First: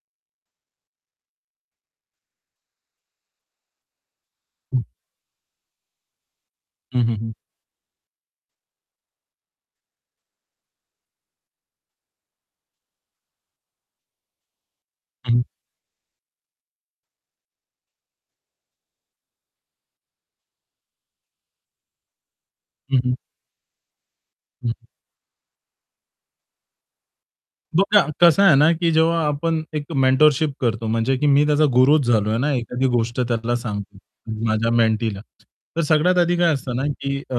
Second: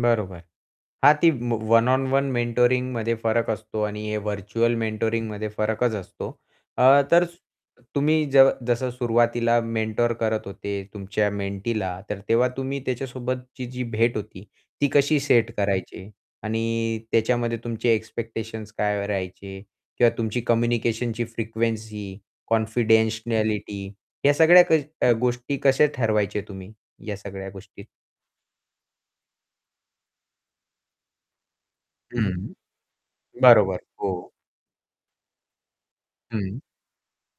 बरोबर हां ती वन ऑन वन मेंटोरिंगमध्ये फरक असतो आणि हे व्हर्चुअल मेंटोरिंगमध्ये फरकच असतो. अ, हं, हं, तर हं. तुम्ही ज जसं सुरुवातीला मेंटर करत होते तुमच्या मेंटीला तर तेव्हा तुम्ही त्याच्यासोबतची जी भेट होती ती कशी हं. सेट करायचे आणि त्याच्यामध्ये तुमचे एक्स्पेक्टेशन्स काय राहायचे किंवा तुमची कम्युनिकेशनची फ्रिक्वेन्सी, हं, हं. कॉन्फिडेन्शियलिटी या सगळ्या हं. क गोष्टी कशा ठरवायचे तुम्ही, या सगळ्या गोष्टी? बघा कसं आहे ना की जेव्हा आपण एक मेंटरशिप करतो म्हणजे की मी त्याचा गुरुच झालोय ना हं. एखादी गोष्ट त्याला बरोबर, सांगतो हो. माझ्या मेंटीला. तर सगळ्यात आधी काय हं. असतं ना की अ,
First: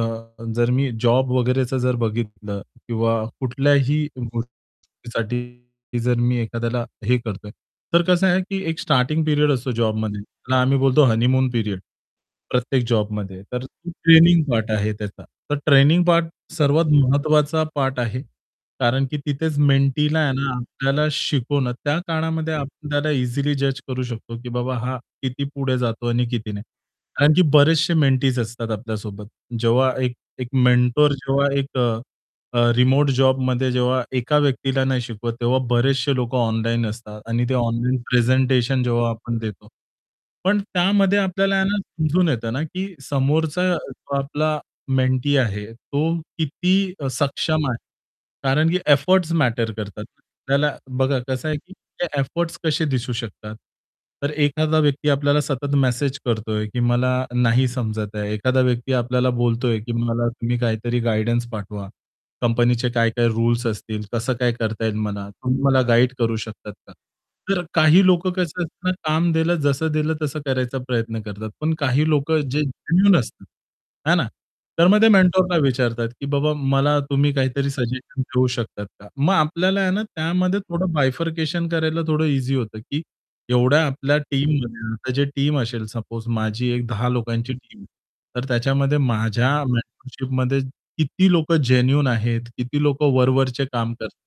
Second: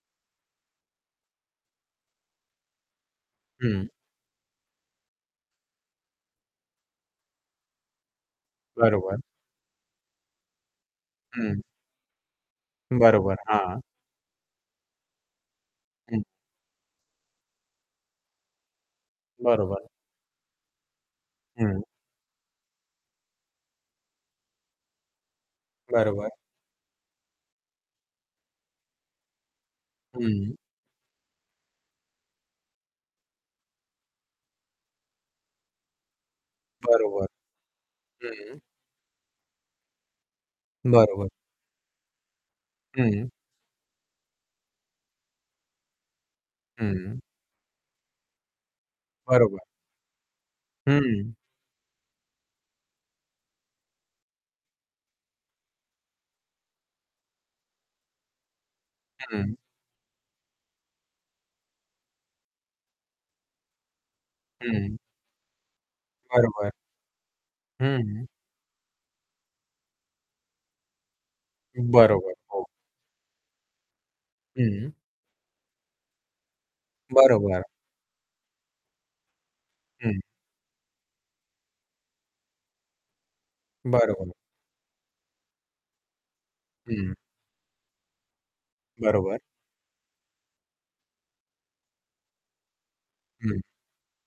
जर मी जॉब वगैरेचं जर बघितलं किंवा हं. कुठल्याही गोष्टीसाठी जर मी एखाद्याला हे करतोय, तर कसं आहे की एक बरोबर. स्टार्टिंग पिरियड असतो जॉबमध्ये त्याला आम्ही बोलतो हनीमून हं. पिरियड प्रत्येक बरोबर, जॉबमध्ये. तर हां. ट्रेनिंग पार्ट आहे त्याचा. तर ट्रेनिंग हं. पार्ट सर्वात महत्वाचा पार्ट आहे. कारण की तिथेच बरोबर. मेंटीला आहे ना आपल्याला शिकवणं हं. त्या काळामध्ये आपल्याला इझिली जज करू शकतो, की बाबा हा किती पुढे जातो आणि बरोबर. किती नाही. कारण की बरेचशे मेंटीज. असतात आपल्यासोबत जेव्हा एक एक हं. मेंटर. जेव्हा एक अ, रिमोट जॉबमध्ये जेव्हा एका व्यक्तीला नाही शिकवत तेव्हा बरेचसे लोकं ऑनलाईन असतात बरोबर. आणि ते ऑनलाईन हं. प्रेझेंटेशन जेव्हा आपण देतो. पण त्यामध्ये बरोबर. आपल्याला ना समजून येतं ना, की हं. समोरचा जो आपला मेंटी आहे तो किती हं. सक्षम आहे. कारण की एफोर्ट्स बरोबर. मॅटर करतात. त्याला बघा हं. कसं आहे, की ते एफोर्ट्स कसे दिसू शकतात. तर एखादा व्यक्ती आपल्याला सतत मेसेज करतोय, की मला नाही समजत आहे. एखादा व्यक्ती आपल्याला हं. बोलतोय, की "मला तुम्ही काहीतरी गाईडन्स पाठवा कंपनीचे काय-काय रुल्स असतील, कसं काय करता येईल हं. मला तुम्ही मला गाईड करू बरोबर. शकतात का?" तर काही हं. लोकं कसं असतात काम दिलं, जसं दिलं तसं करायचा प्रयत्न करतात. पण काही बरोबर. लोकं जे हो. जेन्युइन असतात. है ना? तर हं. मग ते मेंटरला विचारतात, की बाबा मला तुम्ही बरोबर. काहीतरी सजेशन देऊ शकतात का? मग आपल्याला आहे ना हं. त्यामध्ये थोडं बायफरकेशन करायला थोडं ईझी होतं, की एवढ्या आपल्या बरोबर. [unintelligible] आता जे टीम असेल सपोज माझी एक 10 हं. लोकांची टीम तर त्याच्यामध्ये बरोबर. माझ्या मेंटरशिपमध्ये किती लोकं जेन्युइन आहेत, किती लोकं हं. वरवरचे काम करतात.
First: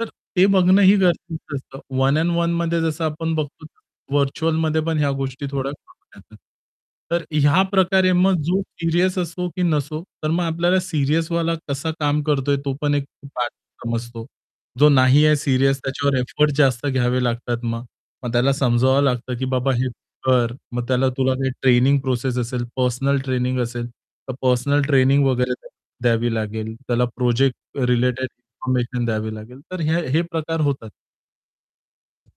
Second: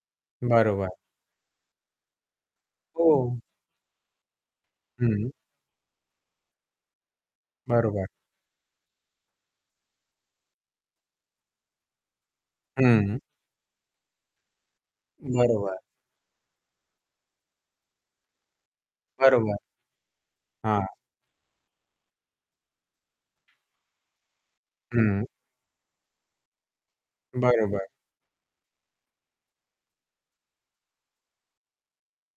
तर ते बरोबर. बघणंही गरजेचं असतं. वन अँड वनमध्ये जसं आपण हो. बघतो व्हर्चुअलमध्ये पण ह्या हं. गोष्टी थोड्या करतात. तर ह्या बरोबर. प्रकारे मग जो सीरियस असो की नसो तर मग आपल्याला सीरियसवाला कसा काम करतोय तो पण एक हं. पार्ट समजतो. जो नाही आहे सीरियस बरोबर. त्याच्यावर एफर्ट जास्त घ्यावे लागतात मग, मग त्याला समजावावं लागतं की बरोबर. बाबा हे कर मग हां. त्याला तुला काही ट्रेनिंग प्रोसेस असेल, पर्सनल ट्रेनिंग असेल, तर पर्सनल ट्रेनिंग हं. वगैरे द्यावी लागेल. त्याला प्रोजेक्ट बरोबर. रिलेटेड इन्फॉर्मेशन द्यावी लागेल तर ह्या हे प्रकार होतात.